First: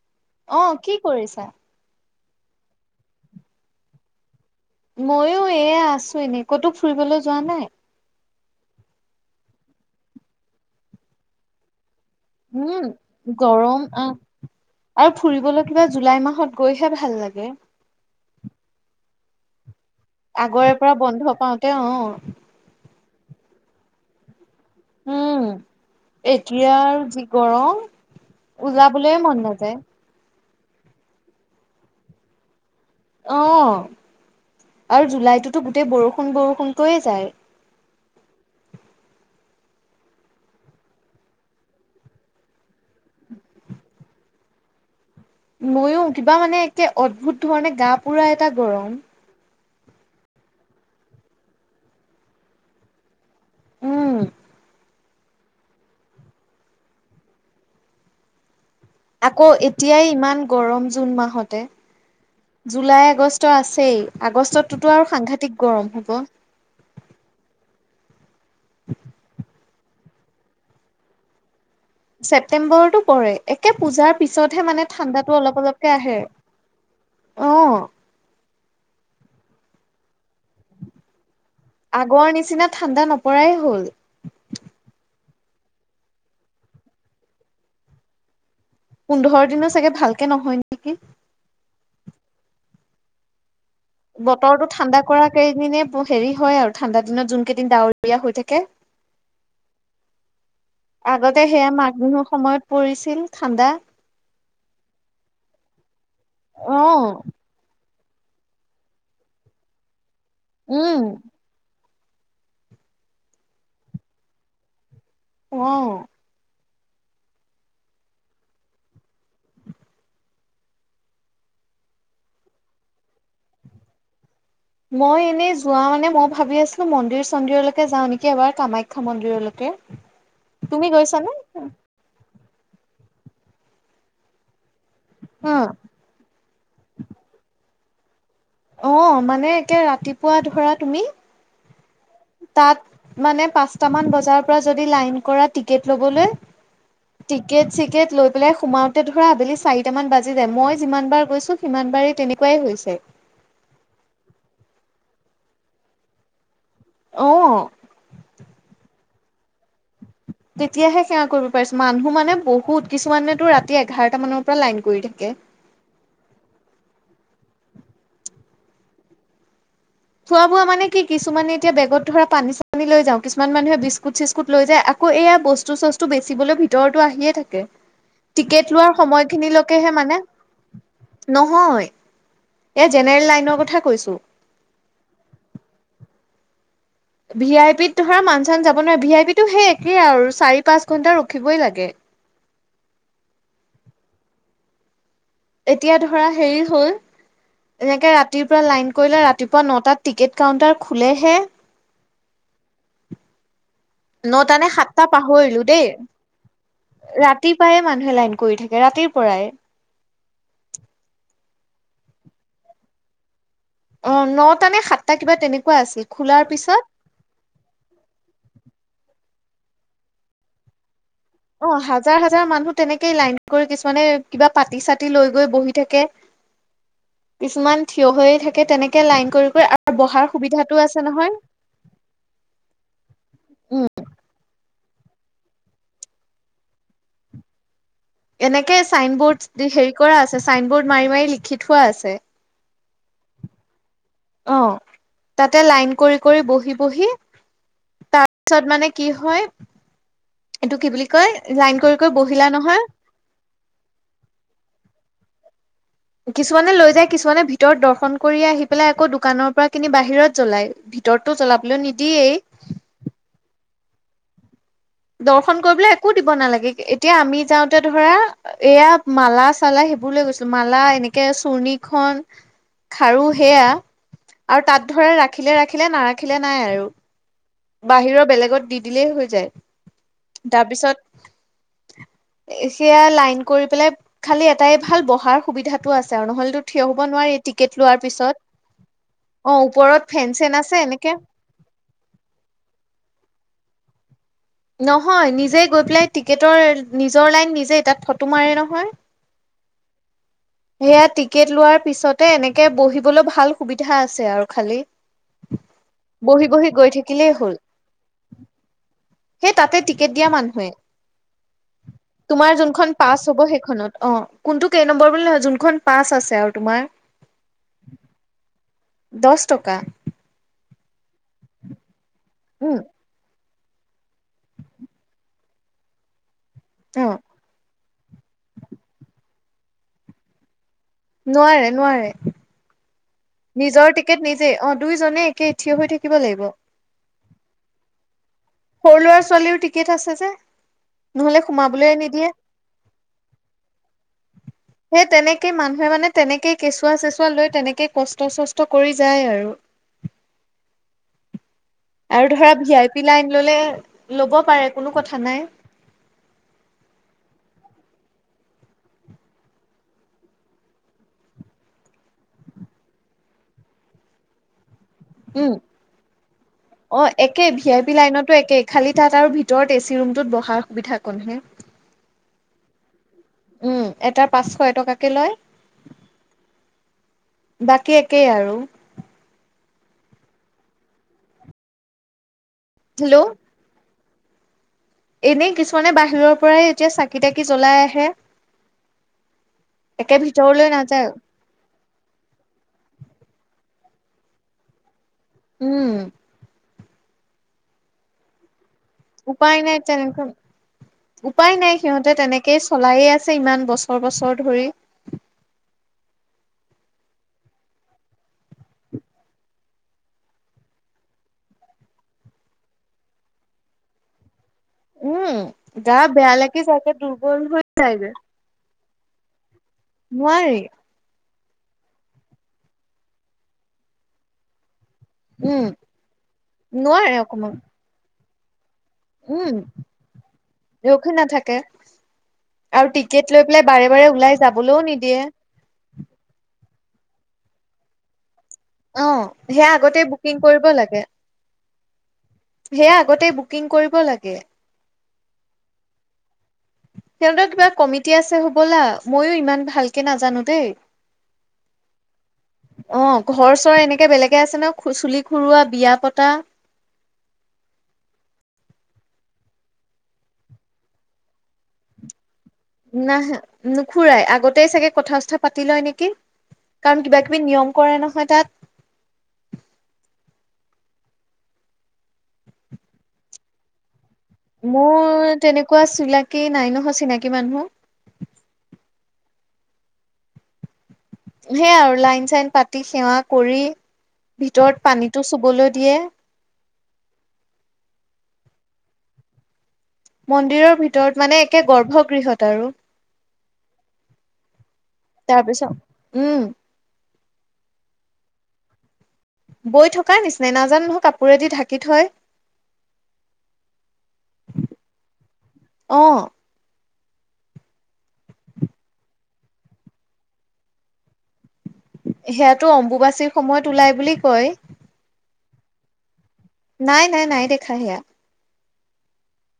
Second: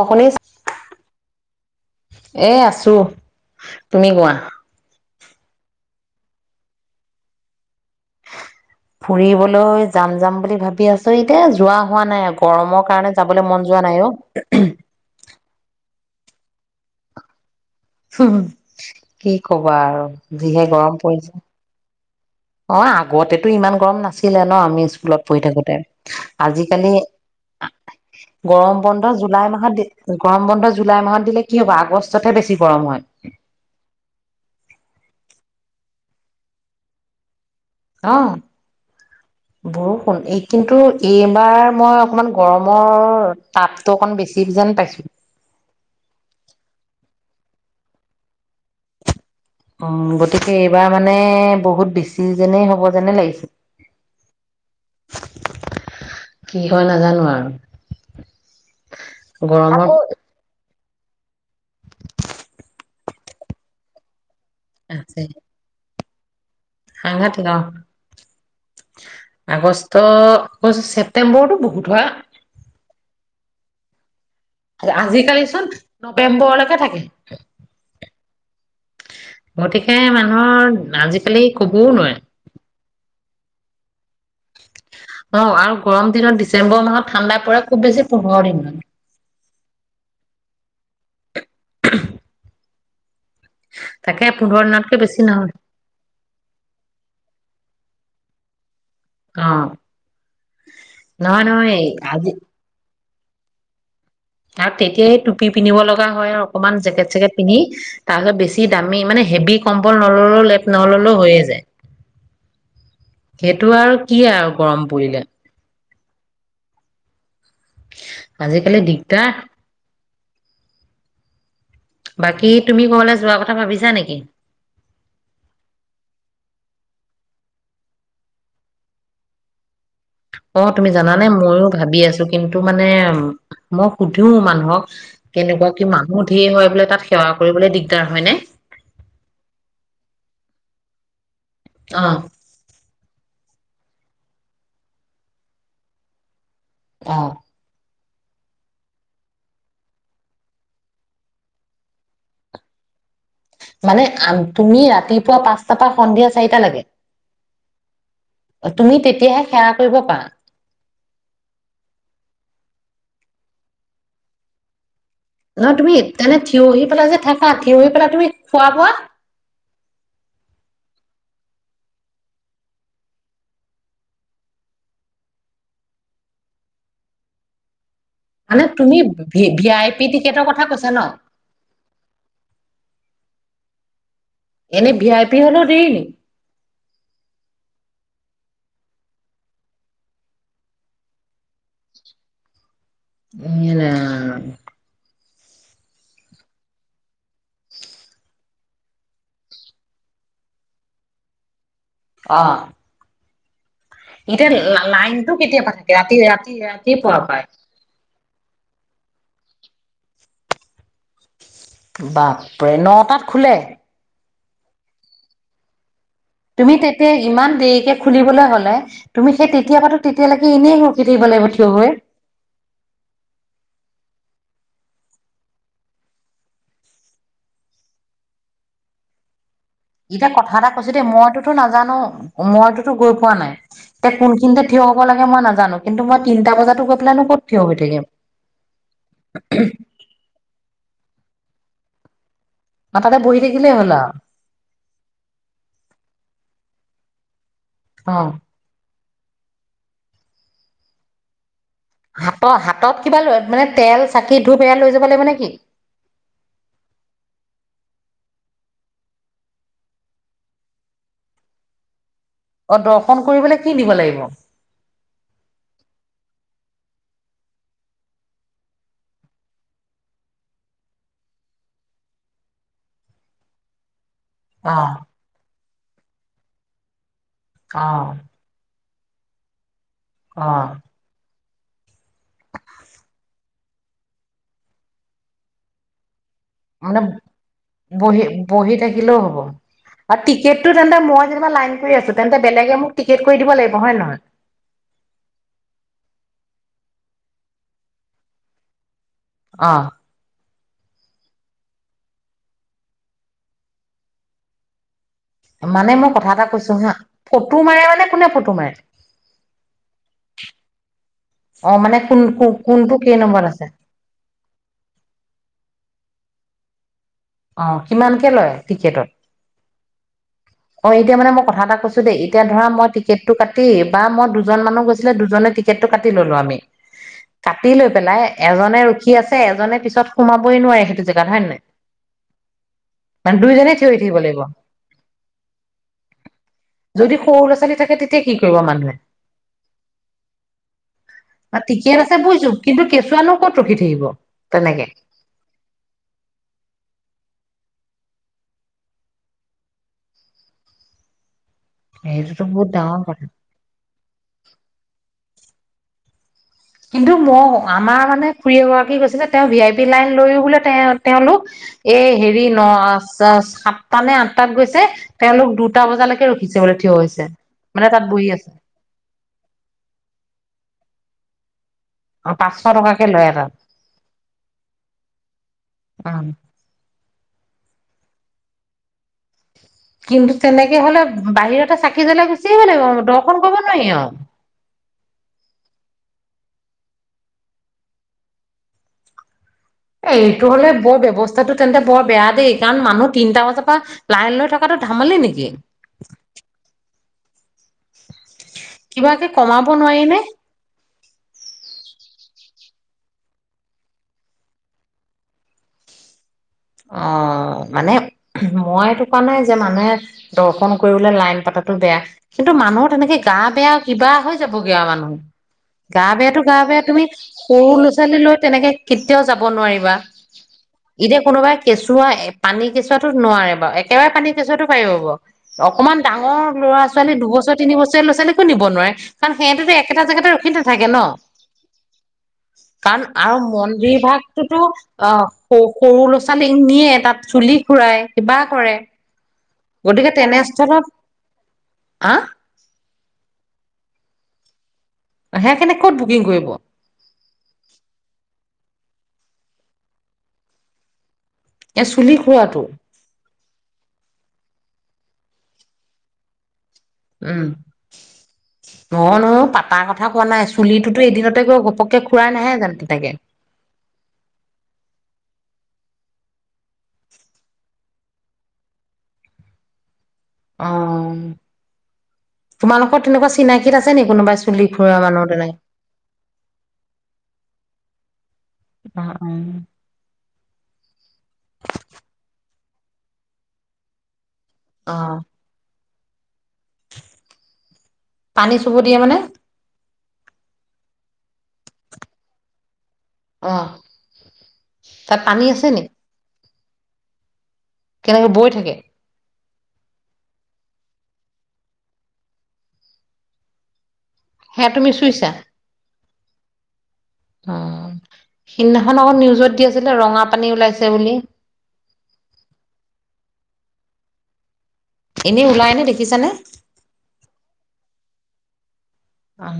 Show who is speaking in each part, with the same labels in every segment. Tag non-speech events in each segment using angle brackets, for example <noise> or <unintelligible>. Speaker 1: অকলেই
Speaker 2: অ কি কৰিছা?
Speaker 1: এ আছো তুমি কোৱা?
Speaker 2: ময়ো এয়া আছো এনে ক'তো ফুৰিবলৈ যোৱা নাই?
Speaker 1: ফুৰিবলৈ যাম-যাম বুলি ভাবি আছো এতিয়া যোৱা হোৱা নাই। গৰমৰ
Speaker 2: উম
Speaker 1: কাৰণে যাবলে মন
Speaker 2: গৰম
Speaker 1: যোৱা নাই অ'।
Speaker 2: আহ আৰু ফুৰিবলৈ কিবা জুলাই মাহত গৈহে ভাল লাগে।
Speaker 1: হঁ-, কি ক'বা আৰু। যিহে
Speaker 2: আগৰে পৰা
Speaker 1: গৰম পৰিছে
Speaker 2: বন্ধ পাওঁতে অ।
Speaker 1: অ' আগতেতো ইমান গৰম নাছিলে। ন' আমি স্কুলত পঢ়ি
Speaker 2: উম
Speaker 1: থাকোঁতে।
Speaker 2: এতিয়া
Speaker 1: আজিকালি
Speaker 2: আৰু যি গৰম
Speaker 1: গৰম বন্ধ
Speaker 2: ওলাবলে মন
Speaker 1: জুলাই মাহত
Speaker 2: নাযায়
Speaker 1: দে- গৰম ব জুলাই মাহত দিলে কি হ'ব? আগষ্টতহে বেছি গৰম হয়।
Speaker 2: অ আৰু জুলাইতোতো গোটেই বৰষুণ বৰষুণকৈয়ে যায়।
Speaker 1: অ বৰষুণ, এই কিন্তু এইবাৰ মই অকমান গৰমৰ তাপটো অকন বেছি যেন পাইছো।
Speaker 2: মইয়ো কিবা মানে একে অদ্ভুত ধৰণে গা-পোৰা এটা গৰম।
Speaker 1: উম, গতিকে এইবাৰ মানে বহুত বেছি যেনেই হ'ব যেনে লাগিছে।
Speaker 2: উম
Speaker 1: কি হয় নাজানো আৰু
Speaker 2: আকৌ
Speaker 1: গৰমত
Speaker 2: এতিয়াই ইমান গৰম জুন মাহতে জুলাই আগষ্ট আছেই আগষ্টটোততো আৰু সাংঘাতিক গৰম হ ক'
Speaker 1: সাংঘাটিক অ আগষ্ট ত <unintelligible> ছেপ্টেম্বৰ টো বহুত হয়
Speaker 2: ছেপটেম্বৰতো পৰে কে পূজাৰ পিছতহে মানে ঠাণ্ডাটো
Speaker 1: আজিকালি
Speaker 2: অলপ
Speaker 1: চোন
Speaker 2: অলপকে আহে।
Speaker 1: নৱেম্বৰলৈকে থাকে।
Speaker 2: অ',
Speaker 1: গতিকে মানে <unintelligible> আজিকালি কবও নোৱাৰে।
Speaker 2: আগৰ নিচিনা ঠাণ্ডা নপৰাই হ'ল।
Speaker 1: অ' আৰু গৰম দিনত ডিচেম্বৰ মাহত ঠাণ্ডা পৰে খুব বেছি পোন্ধৰ দিনমান।
Speaker 2: পোন্ধৰ দিনৰ চাগে, ভালকে নহয় নেকি?
Speaker 1: <inaudible> তাকে পোন্ধৰ
Speaker 2: বতৰটো
Speaker 1: দিনতকে
Speaker 2: ঠাণ্ডা
Speaker 1: বেছি
Speaker 2: কৰা
Speaker 1: নহয়
Speaker 2: কেইদিনে ব- হেৰি হয় আৰু। ঠাণ্ডা দিনত যোন কেইদিন ডাৱৰীয়া হৈ থা কে
Speaker 1: অ,
Speaker 2: আগতে সেয়া
Speaker 1: নহয়-নহয়
Speaker 2: মাঘ বিহুৰ
Speaker 1: আজি
Speaker 2: সময়ত পৰিছিল। ঠাণ্ডা
Speaker 1: আৰু তেতিয়াহে টুপি পিন্ধিব লগা হয় আৰু অকণমান
Speaker 2: অ',
Speaker 1: জেকট-চেকেট পিন্ধি তাৰপিছত বেছি দামি মানে হেভি কম্বল নল'লেও লেপ
Speaker 2: উম,
Speaker 1: নহ'ললেও হৈয়ে যায়। সেইটো আৰু কি আৰু গৰম পৰিলে
Speaker 2: অহ
Speaker 1: আজিকালি দিগদাৰ। বাকী তুমি ক'ৰবালৈ যোৱা কথা ভাবিছা নেকি
Speaker 2: মই এনে যোৱা মানে মই ভাবি আছিলোঁ, মন্দিৰ-চন্দিৰলৈকে যাওঁ নেকি এবাৰ? কামাখ্যা মন্দিৰলৈকে?
Speaker 1: অ' তুমি জানে ময়ো ভাবি আছোঁ‌। কিন্তু মানে মই সুধিও মানুহক কেনেকুৱা কি
Speaker 2: অ
Speaker 1: মানুহ ঢেৰ হয় বোলে। তাত সেৱা কৰিবলৈ দিগ তাৰ হয়নে
Speaker 2: অ'। মানে একে ৰাতিপুৱা ধৰা তুমি
Speaker 1: অ
Speaker 2: তাত মানে পাঁ‌চটামান বজাৰ পৰা যদি লাইন কৰা টিকেট ল'বলে
Speaker 1: অ
Speaker 2: টিকেট-চিকেট লৈ পেলাই সোমাওতে ধৰা আবেলি চাৰিট মান বাজি যায় মই যিমান বাৰ গৈছো সিমান বাৰ তেনেকুৱাই হৈছে।
Speaker 1: মানে আ- তুমি ৰাতিপুৱা পাঁচটাৰ পৰা সন্ধিয়া চাৰিটা লৈকে
Speaker 2: অ
Speaker 1: অ' তুমি তেতি সতিয়াে খে <inaudible>
Speaker 2: তেতিয়াহে সেৱা কৰিব পাৰিছোঁ। মানুহ মানে বহুত। কিছুমানেতো ৰাতি এঘাৰটামানৰ পৰা লাইন কৰি থা
Speaker 1: নহয়, তুমি তেনে থিয় হৈ পেলাই যে থা খ থিই পেলাই তুমি খোৱা বোৱা <unintelligible>
Speaker 2: খোৱা-বোৱা মানে কি, কিছুমানে এতিয়া বেগত ধৰা পানী-চানী লৈ যাওঁ। কিছুমান মানুহে বিস্কুট-চিস্কুট লৈ যায়। আকৌ এয়া বস্তু-চস্তু বেচিবলৈ ভিতৰতো আহিয়ে থাকে।
Speaker 1: মানে
Speaker 2: টিকেট লোৱাৰ
Speaker 1: তুমি ভি আই
Speaker 2: সময়খিনিলৈকেহে
Speaker 1: পি
Speaker 2: মানে।
Speaker 1: টিকেটৰ কথা কৈছা ন
Speaker 2: নহয়। এ জেনেৰেল লাইন ৰ কথা কৈছোঁ।
Speaker 1: এনেই ভি আই পি হল দৰি
Speaker 2: ভি আই পিত ধৰা মানুহ- চান যাব নোৱাৰে। ভি আই পিতো সেই একেই আৰু। চাৰি-পাঁচ ঘন্টা ৰখিবই লাগে।
Speaker 1: <unintelligible>
Speaker 2: এতিয়া ধৰা হেৰি হ'ল। এনেকে ৰাতিৰ পৰা লাইন কৰিলে ৰাতিপুৱা ন'টাত টিকেট কাউণ্টাৰ খুলেহে।
Speaker 1: অ'। এতিয়া
Speaker 2: নটা নে
Speaker 1: লা-
Speaker 2: সাতটা
Speaker 1: লাইনটো
Speaker 2: পাহৰিলো
Speaker 1: কেতিয়াৰ পৰা
Speaker 2: দেই
Speaker 1: থাকে? ৰাতি- ৰাতি- ৰাতিপুৱাৰ পৰাই।
Speaker 2: ৰাতিপুৱাই মানুহে লাইন কৰি থাকে ৰাতিৰ পৰাই।
Speaker 1: বাপৰে ন টাত খোলে।
Speaker 2: অ' নটা নে সাতটা কিবা তেনেকুৱা আছিল। খোলাৰ
Speaker 1: তুমি
Speaker 2: পিছত
Speaker 1: তেতিয়া ইমান দেৰিকে খুলিবলৈ হ'লে তুমি সেই তেতিয়াৰ পৰাতো তেতিয়ালৈকে এনেই ৰ
Speaker 2: অ' হাজাৰ হাজাৰ মানুহ তেনেকেই লাইন কৰি কিছুমানে কিবা পাতি চাতি লৈ গৈ বহি থাকে। কিছুমান থিয় হৈ থাকে তেনেকে লাইন কৰি কৰি আৰু বহাৰ
Speaker 1: এতিয়া কথা এটা
Speaker 2: সুবিধাটো
Speaker 1: কৈছোঁ
Speaker 2: আছে
Speaker 1: দেই
Speaker 2: নহয়
Speaker 1: মইতোতো নাজানো মইতোতো গৈ পোৱা নাই।
Speaker 2: উম
Speaker 1: এতিয়া কোনখিনিতে থিয় হব লাগে মই নাজানো কিন্তু মই তিনটা বজাতো গৈ পেলাইনো ক'ত থিয় হৈ থাকম?
Speaker 2: এনেকে চাইনবৰ্ড হেৰি কৰা আছে চাইন বৰ্ড মাৰি মাৰি লিখি থোৱা আছে।
Speaker 1: আৰু তাতে বহি থাকিলে হ'ল আৰু
Speaker 2: অ তাতে লাইন কৰি -কৰি -বহি -বহি
Speaker 1: অ
Speaker 2: তাৰপিছত মানে কি হয়? এইটো কি বুলি কয়? লাইন কৰি কৰি
Speaker 1: হাতত
Speaker 2: বহিলা নহয়
Speaker 1: -হাতত কিবা লৈ মানে তেল চাকি ধূপ এয়া লৈ যাব লাগিব নেকি?
Speaker 2: কিছুমানে লৈ যায় কিছুমানে ভিতৰত দৰ্শন কৰি আহি পেলাই আকৌ দোকানৰ পৰা কিনি বাহিৰত জ্বলাই ভিতৰততো জ্বলাবলৈ নিদিয়েই।
Speaker 1: অ', দৰ্শন কৰিবলে কি নিব লাগিব?
Speaker 2: দৰ্শন কৰিবলৈ একো দিব নালাগে। এতিয়া আমি যাওঁতে ধৰা এয়া মালা-চালা সেইবোৰ লৈ গৈছিলোঁ। মালা এনেকে চুৰ্ণিখন, খাৰু সেয়া আৰু
Speaker 1: অ
Speaker 2: তাত ধৰে ৰাখিলে ৰা ৰাখিলে নাৰাখিলে নাই আৰু।
Speaker 1: অ
Speaker 2: বাহিৰৰ বেলেগত দি দিলেই হৈ যায়।
Speaker 1: অ
Speaker 2: তাৰপিছত সেয়া লাইন কৰি পেলাই খালি এটাই ভাল বহাৰ সুবিধাতটো আছে আৰু নহ'লেতো থিয়
Speaker 1: মানে
Speaker 2: হ'ব নোৱাৰি টিকেট লোৱাৰ
Speaker 1: বহি
Speaker 2: পিছত।
Speaker 1: -বহি থাকিলেও হ'ব
Speaker 2: অ ওপৰত
Speaker 1: আৰু
Speaker 2: ফেন চেন
Speaker 1: টিকেটটো
Speaker 2: আছে
Speaker 1: তেন্তে
Speaker 2: এনেকে।
Speaker 1: মই যেনিবা লাইন কৰি আছো তেন্তে বেলেগে মোক টিকেট কৰি দিব লাগিব নহয় -নহয়
Speaker 2: নহয়, নিজে গৈ পেলাই টিকেটৰ নিজৰ লাইন নিজেই তাত ফটো মাৰে নহয়?
Speaker 1: অ'
Speaker 2: সেয়া টিকেট লোৱাৰ পিছতে এনেকে বহিবলৈ ভাল সুবিধা আছে আৰু খালি।
Speaker 1: মানে মই কথা এটা
Speaker 2: বহি বহি
Speaker 1: কৈছোঁ
Speaker 2: গৈ
Speaker 1: হাঁ,
Speaker 2: থাকিলেই হ'ল
Speaker 1: ফটো মাৰে মানে কোনে ফটো মাৰে?
Speaker 2: সেই তাতে টিকেট দিয়া মানুহে,
Speaker 1: অ মানে কোন
Speaker 2: তোমাৰ যোনখন
Speaker 1: কোনটো কেই
Speaker 2: পাছ হ'ব
Speaker 1: নম্বৰত আছে
Speaker 2: সেইখনত অ কোনটো কেই নম্বৰ বুলি নহয় যোনখন পা মাছ আছে আৰু তোমাৰ?
Speaker 1: অহ কিমানকে লয় টিকেটত?
Speaker 2: দহ টকা
Speaker 1: অ 'এতিয়া মানে মই কথা এটা কৈছো। দেই এতিয়া ধৰা
Speaker 2: উম
Speaker 1: মই টিকেটটো কাটো <unintelligible> বা মই দুজন মানুহ গৈছিলে দুজনে টিকেটটো কাটি ললো আমি।
Speaker 2: অ
Speaker 1: কাটি লৈ পেলাই এজনে ৰখি আছে, এজনে পিছত সোমাবই নোৱাৰে হে
Speaker 2: নোৱাৰে-নোৱাৰে
Speaker 1: মানে দুইজনে থিয় থাকিব লাগিব?
Speaker 2: অ দুইজনে একে থিয় হৈ থাকিব লাগিব
Speaker 1: যদি সৰু ল'ৰা ছোৱালী থাকে তেতিয়া কি কৰিব মানুহে?
Speaker 2: সৰু ল'ৰা ছোৱালীও টিকেট আছে যে নহলে সোমাবলৈ
Speaker 1: টিকেট আছে
Speaker 2: নিদিয়ে
Speaker 1: বুইছো কিন্তু কেঁচুৱানো ক'ত ৰখি থাকিব তেনেকে
Speaker 2: সেই তেনেকে মানুহে মানে তেনেকেই কেঁচুৱা চে লৈ তেনেকে কষ্ট চষ্ট কৰি যায় আৰু আৰু
Speaker 1: সেইটোতো
Speaker 2: ধৰা
Speaker 1: বহুত
Speaker 2: ভি আই
Speaker 1: ডাঙৰ
Speaker 2: পি
Speaker 1: কথা
Speaker 2: লাইন ল'লে লব পাৰে কোনো কথা নাই।
Speaker 1: কিন্তু ম আমাৰ মানে খুৰী এগৰাকী গৈছিলে তেওঁ ভি আই পি লাইন লৈ বোলে তে তেওঁলোক এই হেৰি ন সাতটা নে আঠটাত গৈছে তেওঁলোক
Speaker 2: উম,
Speaker 1: দুটা বজালৈকে ৰখিছে বোলে থিয়
Speaker 2: অ
Speaker 1: হৈছে
Speaker 2: একে ভি আই
Speaker 1: মানে
Speaker 2: পি
Speaker 1: তাত বহি
Speaker 2: লাইনতো
Speaker 1: আছে
Speaker 2: একে খালি তাত আৰু ভিতৰত এচি ৰুমটোত বহাৰ সুবিধা কমহে।
Speaker 1: অ পাঁচশ টকা
Speaker 2: উম এটাৰ পাঁচশ এটকাকে লয়।
Speaker 1: অ
Speaker 2: বাকী একেই আৰু।
Speaker 1: কিন্তু তেনেকে হ'লে বাহিৰতে চাকি জ্বলাই গুচি <unintelligible>
Speaker 2: হেল্ল'
Speaker 1: দৰ্শন কৰিব নোৱাৰি আৰু।
Speaker 2: এনেই কিছুমানে বাহিৰৰ পৰাই এতিয়া চাকি তাকি জ্বলাই আহে।
Speaker 1: এ
Speaker 2: একে
Speaker 1: এইটো
Speaker 2: ভিতৰলৈ
Speaker 1: হ'লে বৰ
Speaker 2: নাযায়
Speaker 1: ব্যৱস্থাটো তেন্তে বৰ বেয়া দেই কাৰণ মানুহ তিনটা বজাৰ পৰা লাইন লৈ থকাটো <unintelligible> মালি নেকি?
Speaker 2: উম
Speaker 1: <inaudible>
Speaker 2: উপায়
Speaker 1: কমাব
Speaker 2: নাই
Speaker 1: নোৱাৰি নে
Speaker 2: তেনেকে উপায় নাই সি তে তেনেকেই চলায়ে আছে ইমান বছৰ, বছৰ ধৰি।
Speaker 1: অ মানে মই এইটো কোৱা নাই যে মানুহে দৰ্শন কৰিবলে লাইন পাতাটো বেয়া, কিন্তু মানুহৰ তেনেকে গা বেয়া কিবা হয় যাব গে আৰু মানুহ
Speaker 2: উম
Speaker 1: গা
Speaker 2: বেয়া
Speaker 1: বেয়াতো গা
Speaker 2: লাগি
Speaker 1: বেয়া
Speaker 2: যায়গে
Speaker 1: তুমি
Speaker 2: দুৰ্বল হৈ
Speaker 1: সৰু ল'ৰা
Speaker 2: যায়গে
Speaker 1: ছোৱালী লৈ তেনেকে কেতিয়াও যাব নোৱাৰিবা
Speaker 2: নোৱাৰি
Speaker 1: এতিয়া কোনোবাই কেঁচুৱা পানী কেঁচুৱাটো নোৱাৰে বাৰু একেবাৰে পানী কেঁচুৱাটো পাৰিব বাৰু,
Speaker 2: উম।
Speaker 1: অকণমান ডাঙৰ ল'ৰা ছোৱালী
Speaker 2: নোৱাৰে অকমান
Speaker 1: দুবছৰ তিনি বছৰীয়া ল'ৰা ছোৱালী নিব নোৱাৰে। কাৰণ
Speaker 2: উম
Speaker 1: সিহঁতেতো একেটা জেগাতে ৰখি নাথাকে ন?
Speaker 2: ৰখি নাথাকে
Speaker 1: কাৰণ
Speaker 2: টিকেট
Speaker 1: আৰু
Speaker 2: লৈ পেলাই বাৰে
Speaker 1: মন্দিৰ
Speaker 2: বাৰে ওলাই
Speaker 1: ভাগটোতো
Speaker 2: যাবলৈও
Speaker 1: অ
Speaker 2: নিদিয়ে
Speaker 1: স সৰু ল'ৰা ছো নিয়ে, তাত চুলি খুৰাই, কিবা কৰে।
Speaker 2: অ সেয়া আগতেই বুকিং কৰিব লাগে।
Speaker 1: আ?
Speaker 2: সেয়া আগতেই বুকিং কৰিব লাগে।
Speaker 1: সেইখেনে ক'ত বুকিং কৰিব?
Speaker 2: সিহঁতৰ কিবা কমিটি আছে হবলা ময়ো ইমান ভালকে নাজানো দেই।
Speaker 1: এই চুলি খুৰাটো
Speaker 2: অ ঘৰ চৰ এনেকে বেলেগে আছে ন <unintelligible> চুলি খুৰুৱা, বিয়া পতা
Speaker 1: উম ন ন পাতাৰ কথা কোৱা নাই চুলিটোতো এদিনতে গৈ ঘপককে খুৰাই নাহে। জানো তেনেকে
Speaker 2: নাহে, নুখুৰায়। আগতেই চাগে কথা-চথা পাতি লয় নেকি কাৰণ কিবা কিবি নিয়ম কৰে নহয় তাত।
Speaker 1: অ'। তোমালোকৰ তেনেকুৱা চিনাকিত আছে নে?
Speaker 2: মোৰ তেনেকুৱা চিনাকী নাই নহয় চিনাকী মানুহ
Speaker 1: উম
Speaker 2: সেয়া আৰু লাইন-চাইন পাতি সেৱা কৰি ভিতৰত
Speaker 1: অ
Speaker 2: পানীটো চুবলৈ দিয়ে।
Speaker 1: পানী চুব দিয়ে মানে?
Speaker 2: মন্দিৰৰ ভিতৰত মানে একে গৰ্ভগৃহত আৰু।
Speaker 1: অ ', তাত পানী আছে
Speaker 2: তাৰপিছত
Speaker 1: নেকি?
Speaker 2: উম
Speaker 1: কেনেকে? বৈ থাকে?
Speaker 2: বৈ থকাৰ নিচিনা নাজানো নহয় কাপোৰেদি ঢাকি থয়।
Speaker 1: সেয়া তুমি চুইছা।
Speaker 2: অ
Speaker 1: অ' সিদিনাখন আকৌ নিউজত দি আছিলে ৰঙা পানী ওলাইছে বুলি?
Speaker 2: সেয়াতো অম্বুবাচীৰ সময়ত ওলায় বুলি কয়।
Speaker 1: এনেই ওলায়নে দেখিছানে?
Speaker 2: নাই, নাই, নাই দেখা সেয়া।
Speaker 1: অ'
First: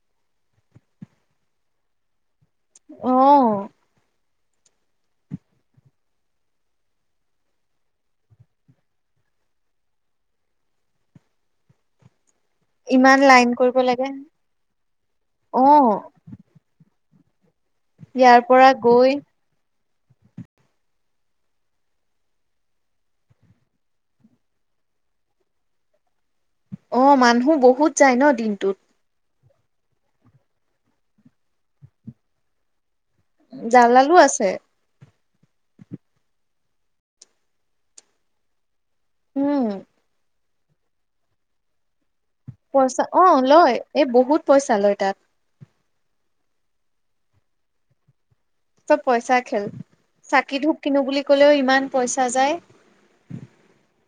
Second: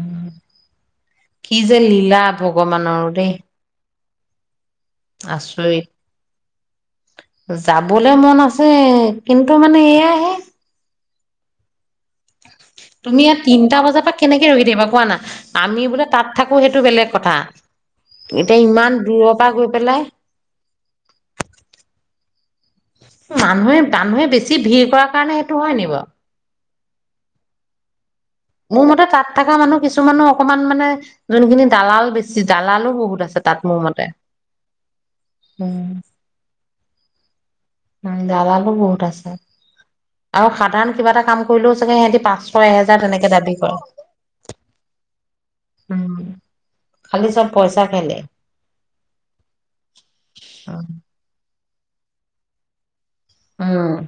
Speaker 1: কি যে লীলা। ভগৱানৰো
Speaker 2: অ
Speaker 1: দেই। আচৰিত। যাবলে মন আছে, কিন্তু মানে এয়াহে
Speaker 2: ইমান
Speaker 1: তুমি ইয়াত
Speaker 2: লাইন কৰিব
Speaker 1: তিনিটা বজাৰ
Speaker 2: লাগে
Speaker 1: পৰা কেনেকে ৰখি থাকিবা কোৱা না
Speaker 2: অ
Speaker 1: আমি বোলে তাত থাকো সেইটো বেলেগ কথা
Speaker 2: ইয়াৰ
Speaker 1: এতিয়া
Speaker 2: পৰা
Speaker 1: ইমান
Speaker 2: গৈ
Speaker 1: দূৰৰ পৰা গৈ পেলাই মানুহে -মানুহে বেছি ভিৰ কৰাৰ কাৰণে সেইটো হয় নি বাৰু?
Speaker 2: অ' মানুহ বহুত যাই ন' দিনটোত।
Speaker 1: থাকা মানুহ কিছুমানো অকনমান মানে, যোনখিনি দালাল বেছি- দালালো বহুত ত আছে তাত মোৰ মতে
Speaker 2: জালালো আছে
Speaker 1: উম '। নম যাৰল। <inaudible> প্ৰছাদ
Speaker 2: উম
Speaker 1: <inaudible> আৰু সাধাৰণ কিবা এটা কাম কৰিলেও চাগে সিহতি পা
Speaker 2: পইচা অ' লয় এই বহুত পইচা লয় তাত।
Speaker 1: উম, খালি চব পইচা খেলে।
Speaker 2: চব পইচা খেল চাকি-ধূপ কিনো বুলি ক'লেও ইমান। পইচা যায়।
Speaker 1: উম'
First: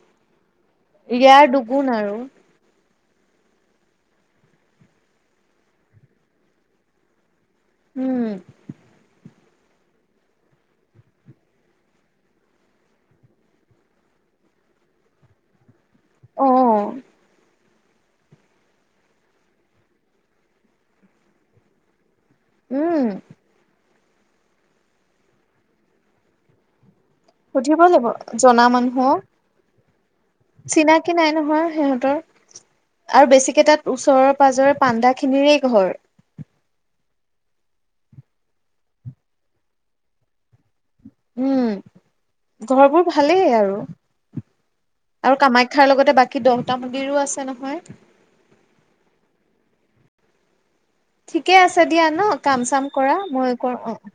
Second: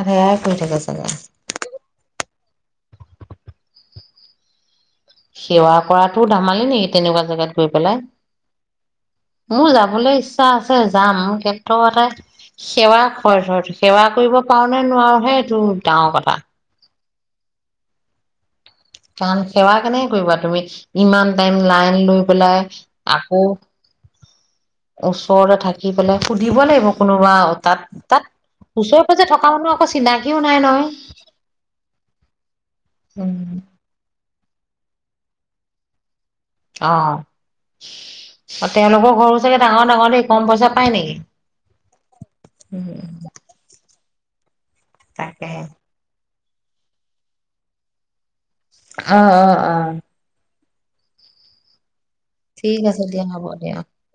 Speaker 1: আৰে
Speaker 2: ইয়াৰ দুগুণ আৰু
Speaker 1: সেৱা কৰাতো ধেমালি নেকি তেনেকুৱা জেগাত গৈ পেলাই
Speaker 2: উম
Speaker 1: মোৰ যাবলৈ ইচ্ছা আছে যাম। মোৰ কিন্তু মানে সেৱা হয় সেৱা কৰিব পাৰো নে নোৱাৰো সেইটো। <unintelligible> কথা
Speaker 2: অ
Speaker 1: কাৰণ সেৱা কেনেকে কৰিবা। তুমি ইমান টাইম লাইন লৈ পেলাই
Speaker 2: উম
Speaker 1: আকৌ ওচৰতে থাকি পেলাই সুধিব লাগিব। কোনোবা তাত
Speaker 2: সুধিব লাগিব
Speaker 1: তাত
Speaker 2: জনা
Speaker 1: ওচৰে
Speaker 2: মানুহক
Speaker 1: পাজৰে থকা মানুহ আকৌ চিনাকিও নাই নহয়।
Speaker 2: চিনাকি নাই নহয় সিহঁতৰ আৰু
Speaker 1: উম,
Speaker 2: বেছিকেই তাত ওচৰৰ ওচৰে পাজৰে পাণ্দাখিনিৰেই ঘৰ।
Speaker 1: অ, তেওঁলোকৰ ঘৰো চাগে ডাঙৰ ডাঙৰ দেই কম পইচাত
Speaker 2: উম
Speaker 1: উম।
Speaker 2: ঘৰবোৰ ভালেই আৰু। আৰু
Speaker 1: তাকেহে
Speaker 2: কামাখ্যাৰ লগতে বাকী বাকী দহটা মন্দিৰো আছে নহয়।
Speaker 1: আহ অ' আহ।
Speaker 2: ঠিকে আছে। দিয়া ন কাম
Speaker 1: ঠিক
Speaker 2: চাম
Speaker 1: আছে
Speaker 2: কৰা
Speaker 1: দিয়া হ'ব
Speaker 2: মই
Speaker 1: দিয়া।
Speaker 2: কৰো অ'।